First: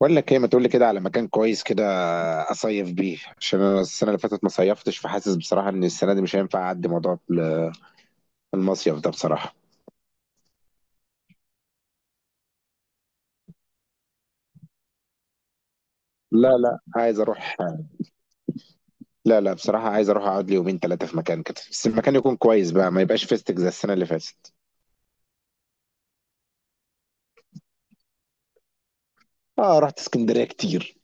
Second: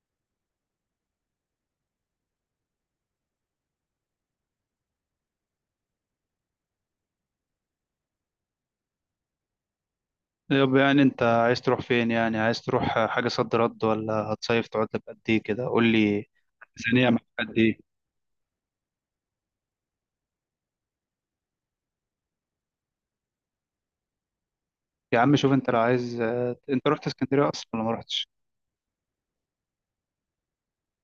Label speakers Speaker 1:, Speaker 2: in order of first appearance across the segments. Speaker 1: بقول لك ايه، ما تقول لي كده على مكان كويس كده اصيف بيه عشان انا السنه اللي فاتت ما صيفتش، فحاسس بصراحه ان السنه دي مش هينفع اعدي موضوع المصيف ده بصراحه.
Speaker 2: طب يعني انت عايز تروح فين؟ يعني عايز تروح حاجة صد رد ولا هتصيف؟ تقعد لك قد ايه كده؟ قول لي.
Speaker 1: لا لا،
Speaker 2: ميزانية
Speaker 1: عايز
Speaker 2: معاك
Speaker 1: اروح.
Speaker 2: قد ايه؟
Speaker 1: لا لا، بصراحه عايز اروح اقعد لي يومين ثلاثه في مكان كده، بس المكان يكون كويس بقى ما يبقاش فيستك زي السنه اللي فاتت.
Speaker 2: يا عم شوف انت لو عايز. انت رحت اسكندرية اصلا ولا ما رحتش؟
Speaker 1: اه، رحت اسكندريه كتير.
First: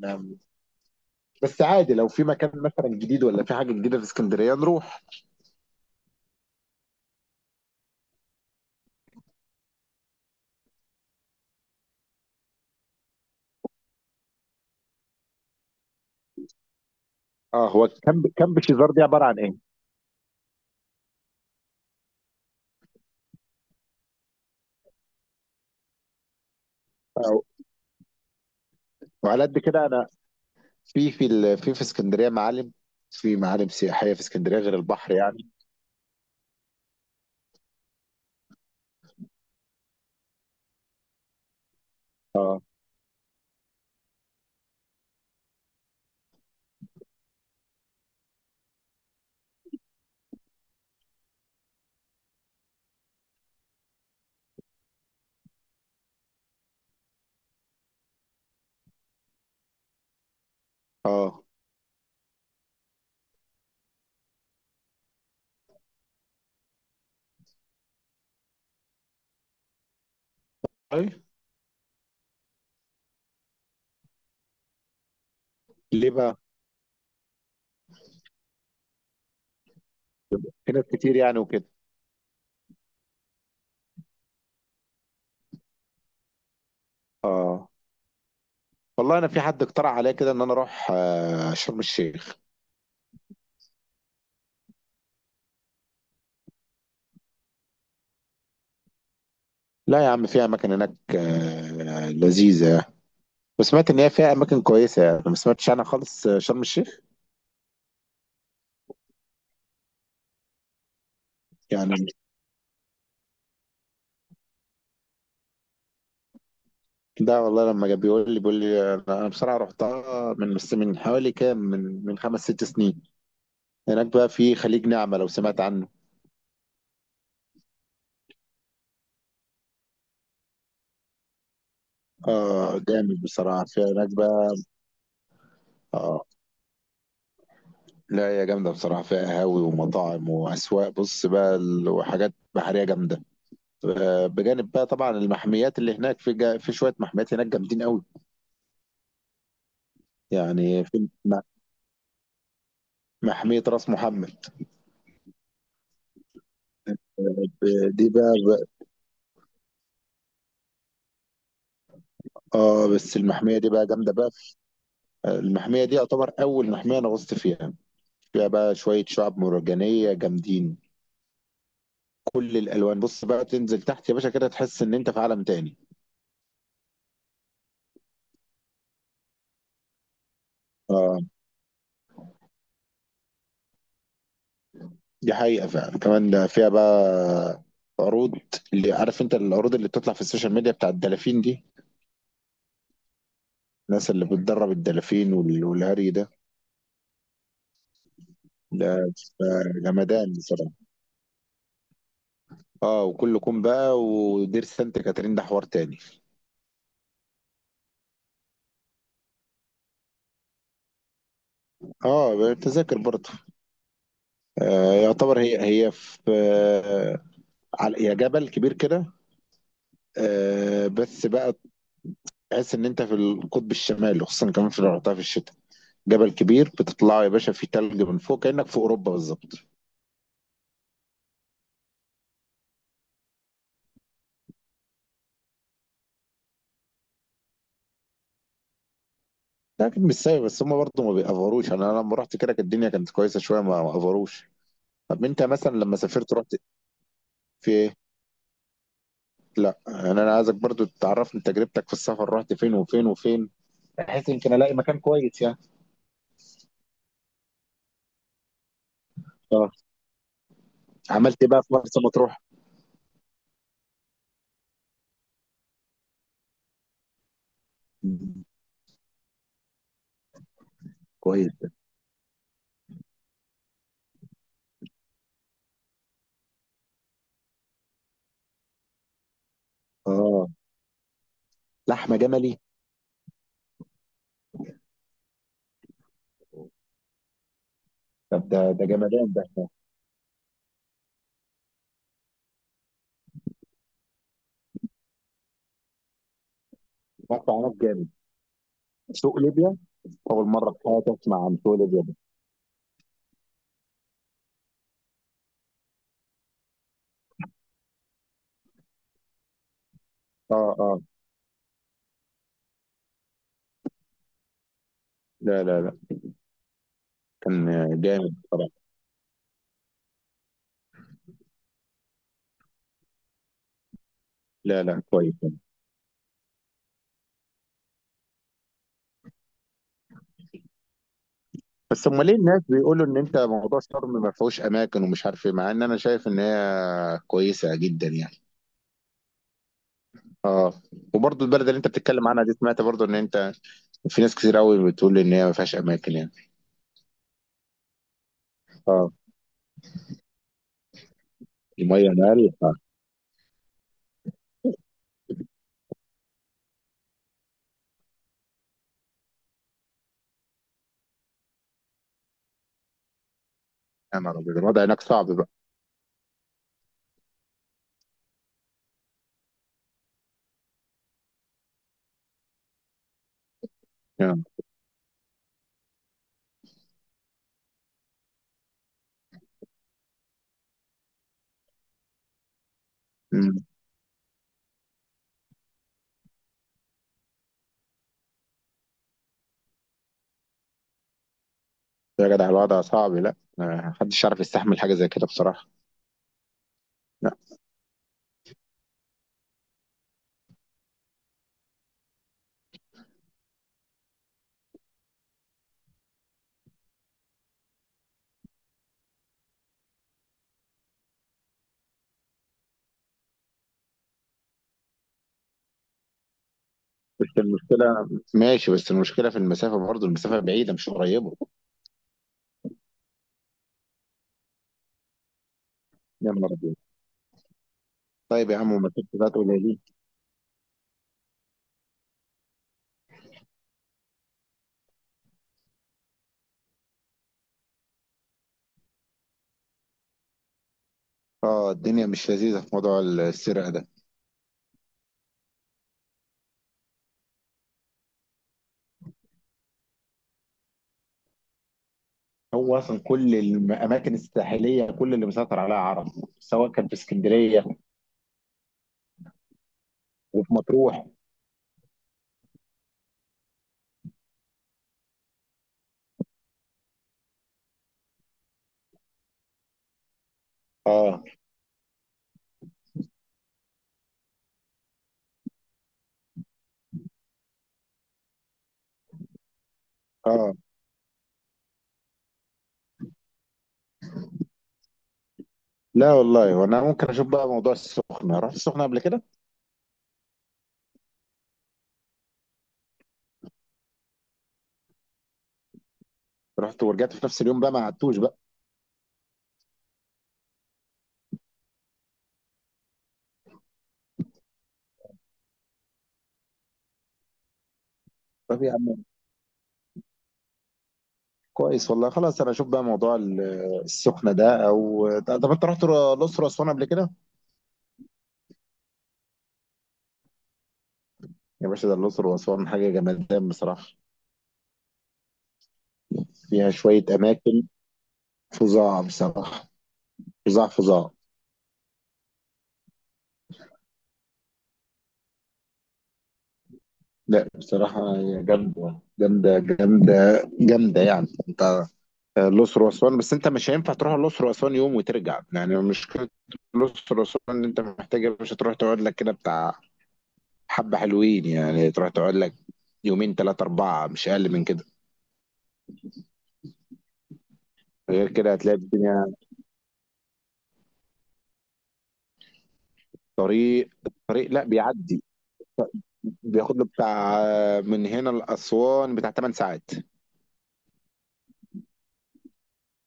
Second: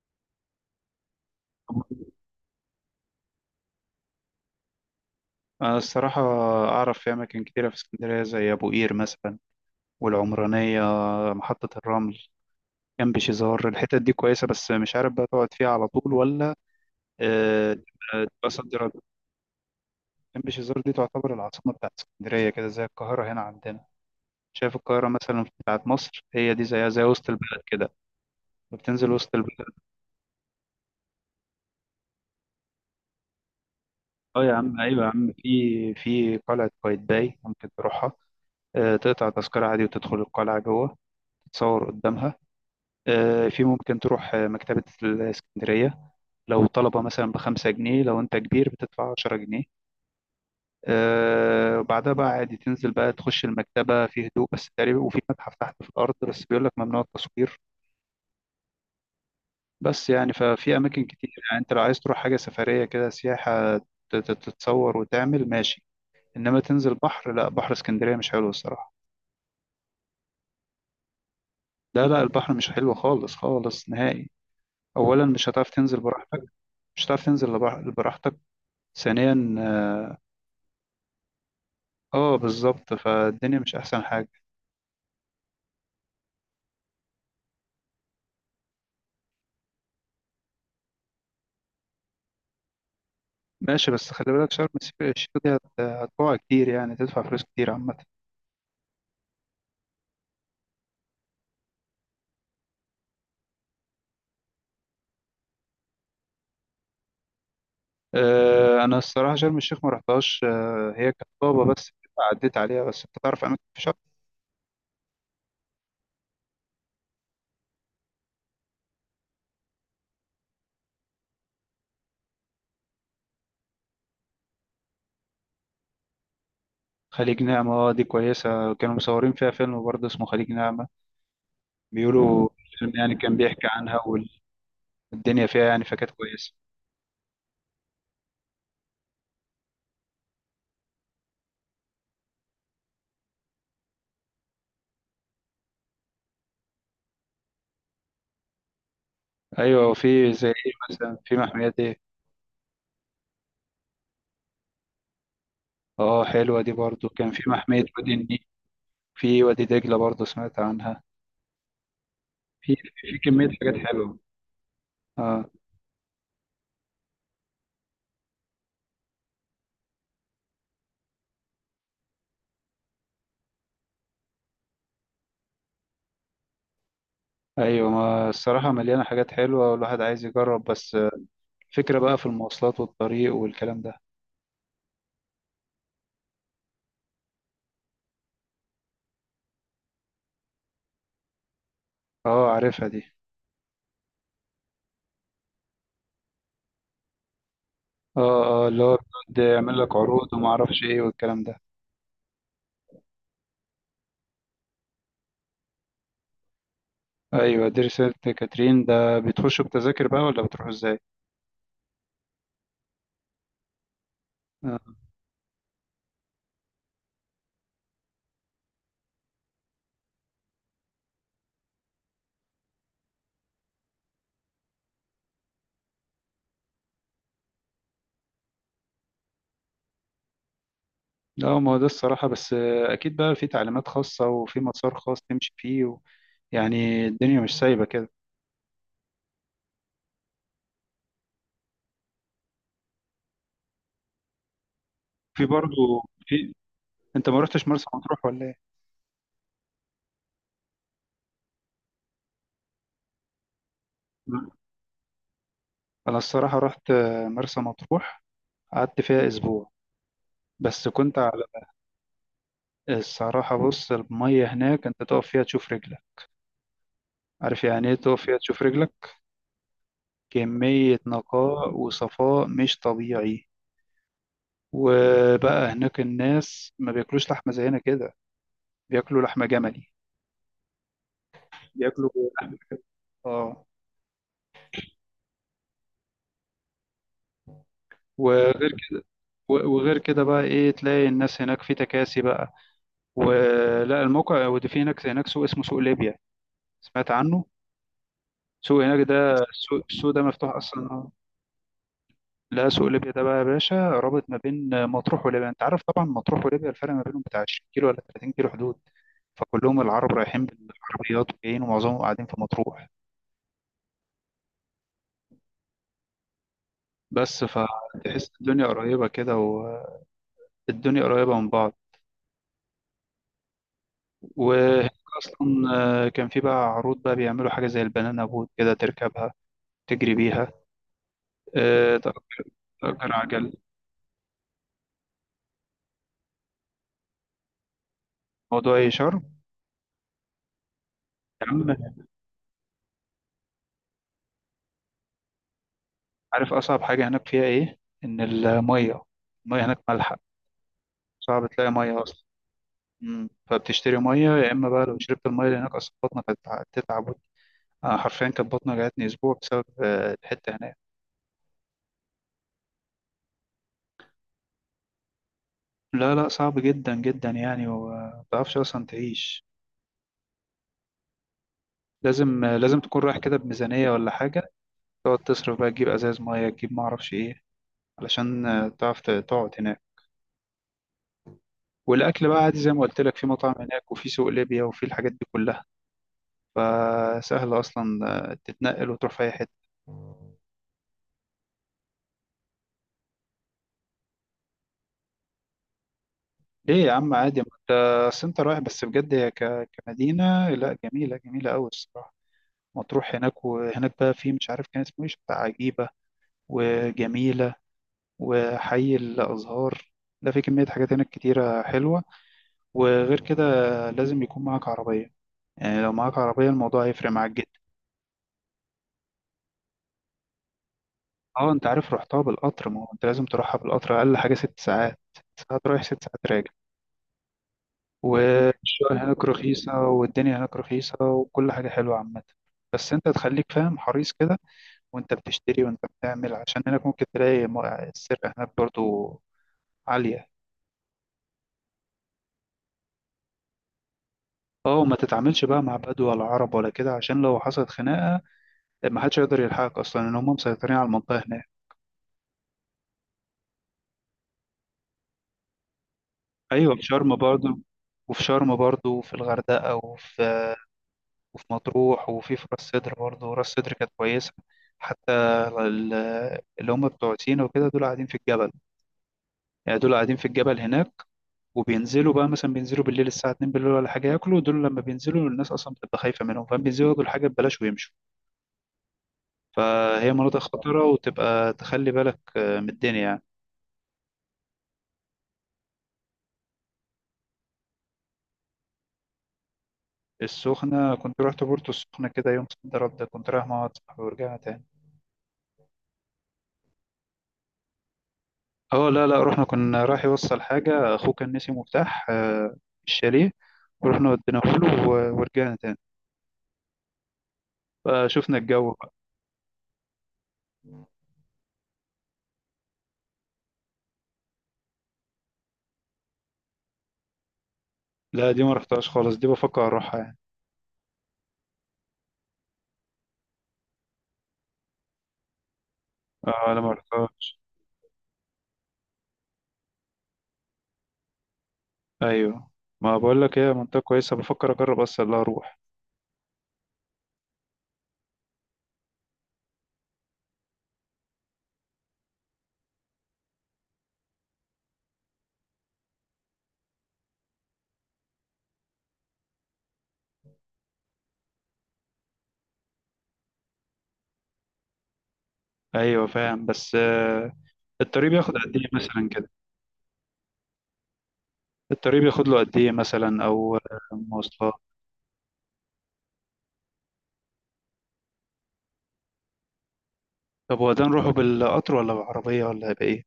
Speaker 1: نعم. بس عادي لو في مكان مثلا جديد ولا في حاجه جديده في اسكندريه نروح.
Speaker 2: انا الصراحة اعرف في اماكن كتيرة في اسكندرية، زي ابو قير مثلا، والعمرانية، محطة الرمل، جنب شيزار. الحتت دي كويسة، بس مش عارف بقى تقعد فيها على طول ولا.
Speaker 1: اه،
Speaker 2: اه،
Speaker 1: هو كامب
Speaker 2: تبقى
Speaker 1: كامب
Speaker 2: صد
Speaker 1: شيزار
Speaker 2: رد.
Speaker 1: دي عباره عن ايه؟
Speaker 2: جنب شيزار دي تعتبر العاصمة بتاعت اسكندرية، كده زي القاهرة هنا عندنا. شايف القاهرة مثلا بتاعت مصر، هي دي زيها زي وسط
Speaker 1: آه،
Speaker 2: البلد كده، بتنزل وسط
Speaker 1: وعلى قد
Speaker 2: البلد.
Speaker 1: كده انا في اسكندريه معالم. في معالم سياحيه في
Speaker 2: اه يا
Speaker 1: اسكندريه غير
Speaker 2: عم، ايوه يا
Speaker 1: البحر
Speaker 2: عم،
Speaker 1: يعني؟
Speaker 2: في قلعة قايتباي ممكن تروحها. آه، تقطع تذكرة عادي وتدخل القلعة جوه، تتصور قدامها. آه، ممكن تروح مكتبة الإسكندرية. لو طلبة مثلا بخمسة جنيه، لو أنت كبير بتدفع عشرة جنيه. آه، وبعدها بقى عادي تنزل بقى تخش المكتبة في هدوء بس تقريبا، وفي متحف تحت في الأرض، بس بيقول لك ممنوع التصوير. بس يعني ففي اماكن كتير.
Speaker 1: اه.
Speaker 2: يعني انت لو عايز تروح حاجه سفريه كده، سياحه، تتصور وتعمل ماشي. انما تنزل بحر، لا، بحر اسكندريه مش حلو الصراحه.
Speaker 1: اي.
Speaker 2: لا لا، البحر مش حلو خالص خالص نهائي. اولا مش هتعرف تنزل
Speaker 1: ليه بقى؟
Speaker 2: براحتك. مش هتعرف تنزل براحتك. ثانيا اه،
Speaker 1: في ناس كتير يعني وكده.
Speaker 2: آه، بالظبط، فالدنيا مش احسن حاجه.
Speaker 1: اه. والله انا في حد اقترح عليا كده ان انا اروح شرم الشيخ.
Speaker 2: ماشي، بس خلي بالك شرم الشيخ. هتقع كتير، يعني تدفع فلوس كتير عامه.
Speaker 1: لا يا عم، في اماكن هناك لذيذه يعني. وسمعت ان هي فيها اماكن كويسه يعني ما سمعتش عنها خالص شرم الشيخ.
Speaker 2: آه، انا الصراحه شرم الشيخ ما رحتهاش. آه، هي كانت طابه بس،
Speaker 1: يعني.
Speaker 2: عديت عليها. بس انت تعرف اماكن في شرم.
Speaker 1: ده والله، لما جاب بيقول لي، انا بصراحه رحتها من حوالي كام، من خمس ست سنين. هناك بقى في خليج نعمه لو سمعت عنه.
Speaker 2: خليج نعمة، اه، دي كويسة. كانوا مصورين فيها فيلم برضه اسمه خليج نعمة، بيقولوا
Speaker 1: اه،
Speaker 2: الفيلم يعني
Speaker 1: جامد
Speaker 2: كان
Speaker 1: بصراحه
Speaker 2: بيحكي
Speaker 1: في
Speaker 2: عنها.
Speaker 1: هناك بقى.
Speaker 2: والدنيا فيها يعني فكانت
Speaker 1: اه،
Speaker 2: كويسة.
Speaker 1: لا هي جامدة بصراحة، فيها قهاوي ومطاعم وأسواق بص بقى وحاجات بحرية جامدة. بجانب بقى طبعا المحميات اللي هناك في في شوية محميات هناك جامدين قوي.
Speaker 2: أيوة، وفي زي إيه
Speaker 1: يعني في
Speaker 2: مثلا؟ في محميات إيه؟
Speaker 1: محمية راس محمد.
Speaker 2: اه، حلوة دي برضه. كان في محمية
Speaker 1: دي
Speaker 2: وادي
Speaker 1: بقى
Speaker 2: النيل. في وادي دجلة برضه سمعت عنها. في
Speaker 1: اه بس
Speaker 2: في كمية
Speaker 1: المحمية دي
Speaker 2: حاجات
Speaker 1: بقى جامدة
Speaker 2: حلوة.
Speaker 1: بقى.
Speaker 2: اه.
Speaker 1: المحمية دي يعتبر أول محمية أنا غصت فيها. فيها بقى شوية شعاب مرجانية جامدين. كل الألوان بص بقى تنزل تحت يا باشا كده، تحس إن أنت في عالم تاني.
Speaker 2: أيوة، ما الصراحة مليانة حاجات حلوة، والواحد عايز يجرب. بس
Speaker 1: آه.
Speaker 2: الفكرة بقى في المواصلات والطريق والكلام ده.
Speaker 1: دي حقيقة فعلا، كمان ده فيها بقى عروض. اللي عارف انت العروض اللي بتطلع في السوشيال ميديا بتاع الدلافين دي.
Speaker 2: اه، عارفها دي.
Speaker 1: الناس اللي بتدرب الدلافين والهري ده.
Speaker 2: اه اه، اللي
Speaker 1: ده
Speaker 2: هو بيقعد
Speaker 1: بيبقى
Speaker 2: يعمل لك عروض
Speaker 1: جمدان بصراحة.
Speaker 2: ومعرفش ايه والكلام ده.
Speaker 1: اه، وكل كوم بقى، ودير سانت كاترين ده حوار تاني.
Speaker 2: ايوه، دير سانت كاترين ده بتخشوا بتذاكر بقى ولا بتروحوا ازاي؟
Speaker 1: اه، تذاكر برضه.
Speaker 2: آه.
Speaker 1: آه، يعتبر هي هي في على هي جبل كبير كده. آه، بس بقى تحس ان انت في القطب الشمالي، خصوصا كمان في لو رحتها في الشتاء. جبل كبير بتطلعه يا باشا، فيه تلج من فوق كأنك في اوروبا بالظبط.
Speaker 2: لا، ما هو ده الصراحه، بس آه، اكيد بقى في تعليمات خاصه وفي مسار خاص تمشي فيه و... يعني الدنيا مش سايبه كده.
Speaker 1: ده اكيد مش سايب، بس هم برضه ما بيأفروش. انا لما رحت كده كانت الدنيا كانت كويسه شويه، ما افروش. طب انت
Speaker 2: في
Speaker 1: مثلا لما
Speaker 2: برضه
Speaker 1: سافرت،
Speaker 2: في.
Speaker 1: رحت
Speaker 2: انت ما رحتش
Speaker 1: في
Speaker 2: مرسى
Speaker 1: ايه؟
Speaker 2: مطروح ولا ايه؟
Speaker 1: لا يعني انا عايزك برضه تعرفني تجربتك في السفر، رحت فين وفين وفين، بحيث
Speaker 2: لا.
Speaker 1: يمكن الاقي مكان كويس يعني.
Speaker 2: انا الصراحه رحت مرسى مطروح، قعدت فيها اسبوع،
Speaker 1: اه،
Speaker 2: بس كنت
Speaker 1: عملت
Speaker 2: على.
Speaker 1: ايه بقى في مرسى مطروح؟
Speaker 2: الصراحه بص، الميه هناك انت تقف فيها تشوف رجلك. عارف يعني ايه تقف فيها
Speaker 1: مم.
Speaker 2: تشوف رجلك؟ كميه
Speaker 1: كويس.
Speaker 2: نقاء وصفاء مش طبيعي. وبقى هناك الناس ما بياكلوش لحمة زينا كده، بياكلوا لحمة جملي،
Speaker 1: اه،
Speaker 2: بياكلوا
Speaker 1: لحمه
Speaker 2: لحمة،
Speaker 1: جملي.
Speaker 2: اه.
Speaker 1: طب
Speaker 2: وغير
Speaker 1: ده
Speaker 2: كده،
Speaker 1: جمدان ده.
Speaker 2: وغير كده بقى ايه، تلاقي الناس هناك في تكاسي بقى ولا الموقع ودي. في هناك، هناك سوق اسمه سوق ليبيا، سمعت عنه؟
Speaker 1: رحت هناك جامد.
Speaker 2: سوق هناك، ده
Speaker 1: سوق ليبيا.
Speaker 2: السوق ده
Speaker 1: اول
Speaker 2: مفتوح
Speaker 1: مره في
Speaker 2: اصلا آه.
Speaker 1: حياتي اسمع عن سوق ليبيا ده.
Speaker 2: لا، سوق ليبيا ده بقى يا باشا رابط ما بين مطروح وليبيا. انت عارف طبعا مطروح وليبيا الفرق ما بينهم بتاع 20 كيلو ولا 30 كيلو، حدود. فكلهم العرب رايحين
Speaker 1: اه، اه.
Speaker 2: بالعربيات وجايين، ومعظمهم قاعدين في مطروح.
Speaker 1: لا، لا، لا.
Speaker 2: بس
Speaker 1: كان
Speaker 2: فتحس
Speaker 1: جامد
Speaker 2: الدنيا
Speaker 1: طبعا.
Speaker 2: قريبة كده، والدنيا قريبة من بعض.
Speaker 1: لا
Speaker 2: وهناك
Speaker 1: لا، كويس.
Speaker 2: أصلا آه، كان في بقى عروض بقى بيعملوا حاجة زي البنانا بوت كده، تركبها تجري بيها. آه،
Speaker 1: بس امال ليه الناس بيقولوا
Speaker 2: تأجر
Speaker 1: ان انت
Speaker 2: عجل.
Speaker 1: موضوع شرم ما فيهوش اماكن ومش عارف ايه، مع ان انا شايف ان هي كويسه جدا يعني.
Speaker 2: موضوع إيه شرم؟
Speaker 1: اه، وبرضه
Speaker 2: يا
Speaker 1: البلد اللي انت
Speaker 2: عم،
Speaker 1: بتتكلم عنها دي، سمعت برضه ان انت في ناس كتير قوي بتقول ان هي ما فيهاش اماكن يعني.
Speaker 2: عارف أصعب حاجة هناك فيها إيه؟ إن المية.
Speaker 1: اه،
Speaker 2: المية هناك مالحة، صعب تلاقي مية
Speaker 1: الميه
Speaker 2: أصلا.
Speaker 1: مالحه.
Speaker 2: فبتشتري مية. يا إما بقى لو شربت المية اللي هناك أصلا، بطنك هتتعب. آه، حرفيا كانت بطني جاتني أسبوع بسبب الحتة هناك.
Speaker 1: يا نهار ابيض، الوضع هناك صعب بقى.
Speaker 2: لا لا، صعب جدا جدا يعني، وما تعرفش اصلا تعيش. لازم، لازم تكون رايح كده بميزانية ولا
Speaker 1: يا
Speaker 2: حاجة، تقعد تصرف بقى، تجيب ازاز مية، تجيب ما اعرفش ايه، علشان تعرف تقعد هناك. والاكل بقى عادي زي ما قلت لك، في مطاعم
Speaker 1: مم.
Speaker 2: هناك، وفي سوق ليبيا، وفي الحاجات دي كلها، فسهل اصلا تتنقل وتروح في اي حتة.
Speaker 1: يا جدع، الوضع صعب، لا ما حدش يعرف يستحمل حاجه زي كده بصراحه.
Speaker 2: ليه يا عم
Speaker 1: لا،
Speaker 2: عادي؟ ما انت اصل انت رايح. بس بجد هي كمدينة لا، جميلة، جميلة قوي الصراحة مطروح. هناك وهناك بقى في مش عارف كان اسمه ايه، شط عجيبة، وجميلة، وحي الأزهار، ده في كمية حاجات هناك كتيرة حلوة. وغير كده لازم يكون معاك عربية. يعني لو معاك عربية الموضوع هيفرق
Speaker 1: بس
Speaker 2: معاك جدا.
Speaker 1: المشكله ماشي، بس المشكله في المسافه برضه، المسافه بعيده مش قريبه.
Speaker 2: اه، انت عارف رحتها بالقطر، ما هو انت لازم تروحها بالقطر. أقل حاجة ست ساعات، ست ساعات رايح ست ساعات
Speaker 1: يا
Speaker 2: راجع.
Speaker 1: نهار ابيض. طيب يا عم،
Speaker 2: والشغل
Speaker 1: المسافه
Speaker 2: هناك
Speaker 1: بتاعته
Speaker 2: رخيصة،
Speaker 1: قليله.
Speaker 2: والدنيا هناك رخيصة، وكل حاجة حلوة عامة. بس انت تخليك فاهم، حريص كده وانت بتشتري وانت بتعمل، عشان هناك ممكن تلاقي السرقة هناك برضو عالية.
Speaker 1: اه، الدنيا مش لذيذة في موضوع السرقة ده.
Speaker 2: اه، وما تتعاملش بقى مع بدو ولا عرب ولا كده، عشان لو حصلت خناقة ما حدش يقدر يلحقك اصلا، ان هم مسيطرين على المنطقه هناك.
Speaker 1: هو اصلا كل الاماكن الساحليه كل اللي مسيطر عليها عرب، سواء
Speaker 2: ايوه، في
Speaker 1: كان في
Speaker 2: شرم برضه،
Speaker 1: اسكندريه
Speaker 2: وفي شرم برضه، وفي الغردقه،
Speaker 1: وفي مطروح.
Speaker 2: وفي مطروح، وفي راس سدر برضه. راس سدر كانت كويسه حتى. ال- اللي هم بتوع سينا وكده، دول قاعدين في الجبل، يعني دول قاعدين في الجبل هناك.
Speaker 1: اه،
Speaker 2: وبينزلوا بقى مثلا، بينزلوا بالليل الساعة 2 بالليل ولا حاجة، ياكلوا. دول لما بينزلوا الناس أصلا بتبقى خايفة منهم، فبينزلوا ياكلوا الحاجة ببلاش ويمشوا. فهي مناطق
Speaker 1: اه.
Speaker 2: خطيرة، وتبقى تخلي بالك من الدنيا يعني.
Speaker 1: لا والله، وانا ممكن اشوف بقى موضوع السخنة، رحت السخنة قبل كده.
Speaker 2: السخنة كنت رحت بورتو السخنة كده يوم صد رد، ده كنت رايح مع واحد صاحبي ورجعها تاني.
Speaker 1: رحت ورجعت في نفس اليوم بقى، ما قعدتوش بقى.
Speaker 2: اه لا لا، رحنا كنا رايح يوصل حاجة، أخوه كان نسي مفتاح الشاليه، ورحنا وديناه له ورجعنا تاني، فشفنا
Speaker 1: طب
Speaker 2: الجو
Speaker 1: يا
Speaker 2: بقى.
Speaker 1: عم كويس، والله خلاص انا اشوف بقى موضوع السخنة ده، او طب انت رحت الاقصر واسوان قبل كده؟
Speaker 2: لا، دي ما رحتهاش خالص، دي بفكر أروحها يعني.
Speaker 1: يا باشا، ده الاقصر واسوان حاجة جمدان بصراحة.
Speaker 2: اه لا،
Speaker 1: فيها
Speaker 2: ما
Speaker 1: شوية
Speaker 2: رحتهاش.
Speaker 1: اماكن فظاع بصراحة، فظاع فظاع.
Speaker 2: أيوه، ما بقول لك هي منطقة كويسة بفكر أجرب أصلا لا أروح.
Speaker 1: لا بصراحة، هي جامدة جامدة جامدة جامدة يعني. انت الأقصر وأسوان، بس انت مش هينفع تروح الأقصر وأسوان يوم وترجع، يعني مشكلة الأقصر وأسوان ان انت محتاج مش هتروح تقعد لك كده بتاع حبة حلوين، يعني تروح تقعد لك يومين ثلاثة أربعة، مش أقل من كده.
Speaker 2: أيوه فاهم، بس آه، الطريق
Speaker 1: غير
Speaker 2: بياخد
Speaker 1: كده
Speaker 2: قد إيه
Speaker 1: هتلاقي
Speaker 2: مثلا
Speaker 1: الدنيا.
Speaker 2: كده؟ الطريق بياخد له قد إيه مثلا؟ أو آه،
Speaker 1: الطريق
Speaker 2: مواصلات؟
Speaker 1: لا بيعدي، بياخد له بتاع من هنا لأسوان بتاع 8 ساعات.
Speaker 2: طب هو ده نروحه بالقطر ولا بالعربية ولا بإيه؟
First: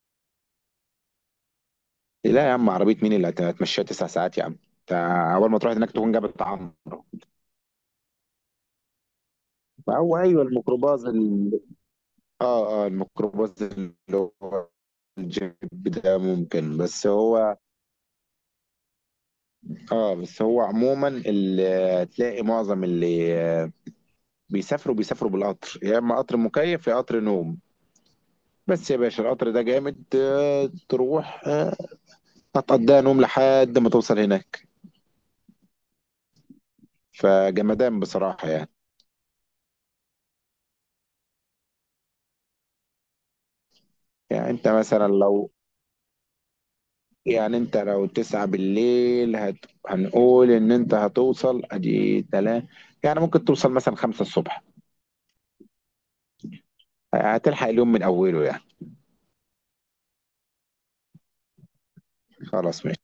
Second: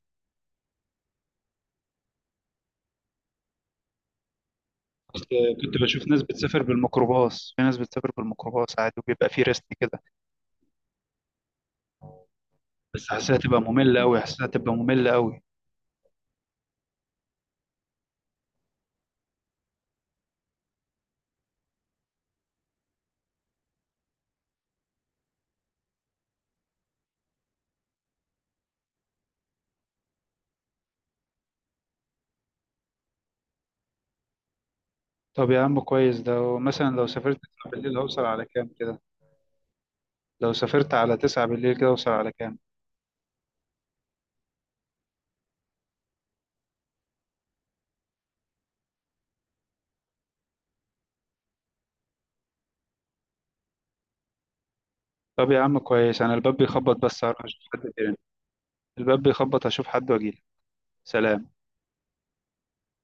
Speaker 1: لا يا عم، عربية مين اللي هتمشيها 9 ساعات يا عم انت!
Speaker 2: كنت،
Speaker 1: أول ما تروح
Speaker 2: كنت
Speaker 1: هناك
Speaker 2: بشوف
Speaker 1: تكون
Speaker 2: ناس
Speaker 1: جابت
Speaker 2: بتسافر
Speaker 1: طعام.
Speaker 2: بالميكروباص. في ناس بتسافر بالميكروباص عادي، وبيبقى فيه ريست كده،
Speaker 1: هو ايوه، الميكروباص اه، اه،
Speaker 2: بس حاسسها تبقى
Speaker 1: الميكروباص
Speaker 2: مملة أوي،
Speaker 1: اللي
Speaker 2: حاسسها
Speaker 1: هو
Speaker 2: تبقى مملة أوي.
Speaker 1: الجيب ده ممكن. بس هو، اه، بس هو عموما اللي تلاقي، معظم اللي بيسافروا بالقطر، يا اما قطر مكيف يا قطر نوم. بس يا باشا القطر ده جامد، تروح هتقضيها نوم لحد ما توصل هناك.
Speaker 2: طب يا عم كويس، ده مثلا لو سافرت 9 بالليل
Speaker 1: فجمدان
Speaker 2: هوصل على
Speaker 1: بصراحة
Speaker 2: كام
Speaker 1: يعني.
Speaker 2: كده؟ لو سافرت على 9 بالليل كده هوصل على كام؟
Speaker 1: يعني انت مثلا لو يعني انت لو 9 بالليل هنقول ان انت هتوصل ادي 3، يعني ممكن توصل مثلا 5 الصبح.
Speaker 2: طب يا عم كويس، أنا الباب بيخبط بس، هروح أشوف
Speaker 1: هتلحق
Speaker 2: حد
Speaker 1: اليوم من
Speaker 2: تاني.
Speaker 1: اوله يعني.
Speaker 2: الباب بيخبط، أشوف حد وأجيلك. سلام.
Speaker 1: خلاص ماشي.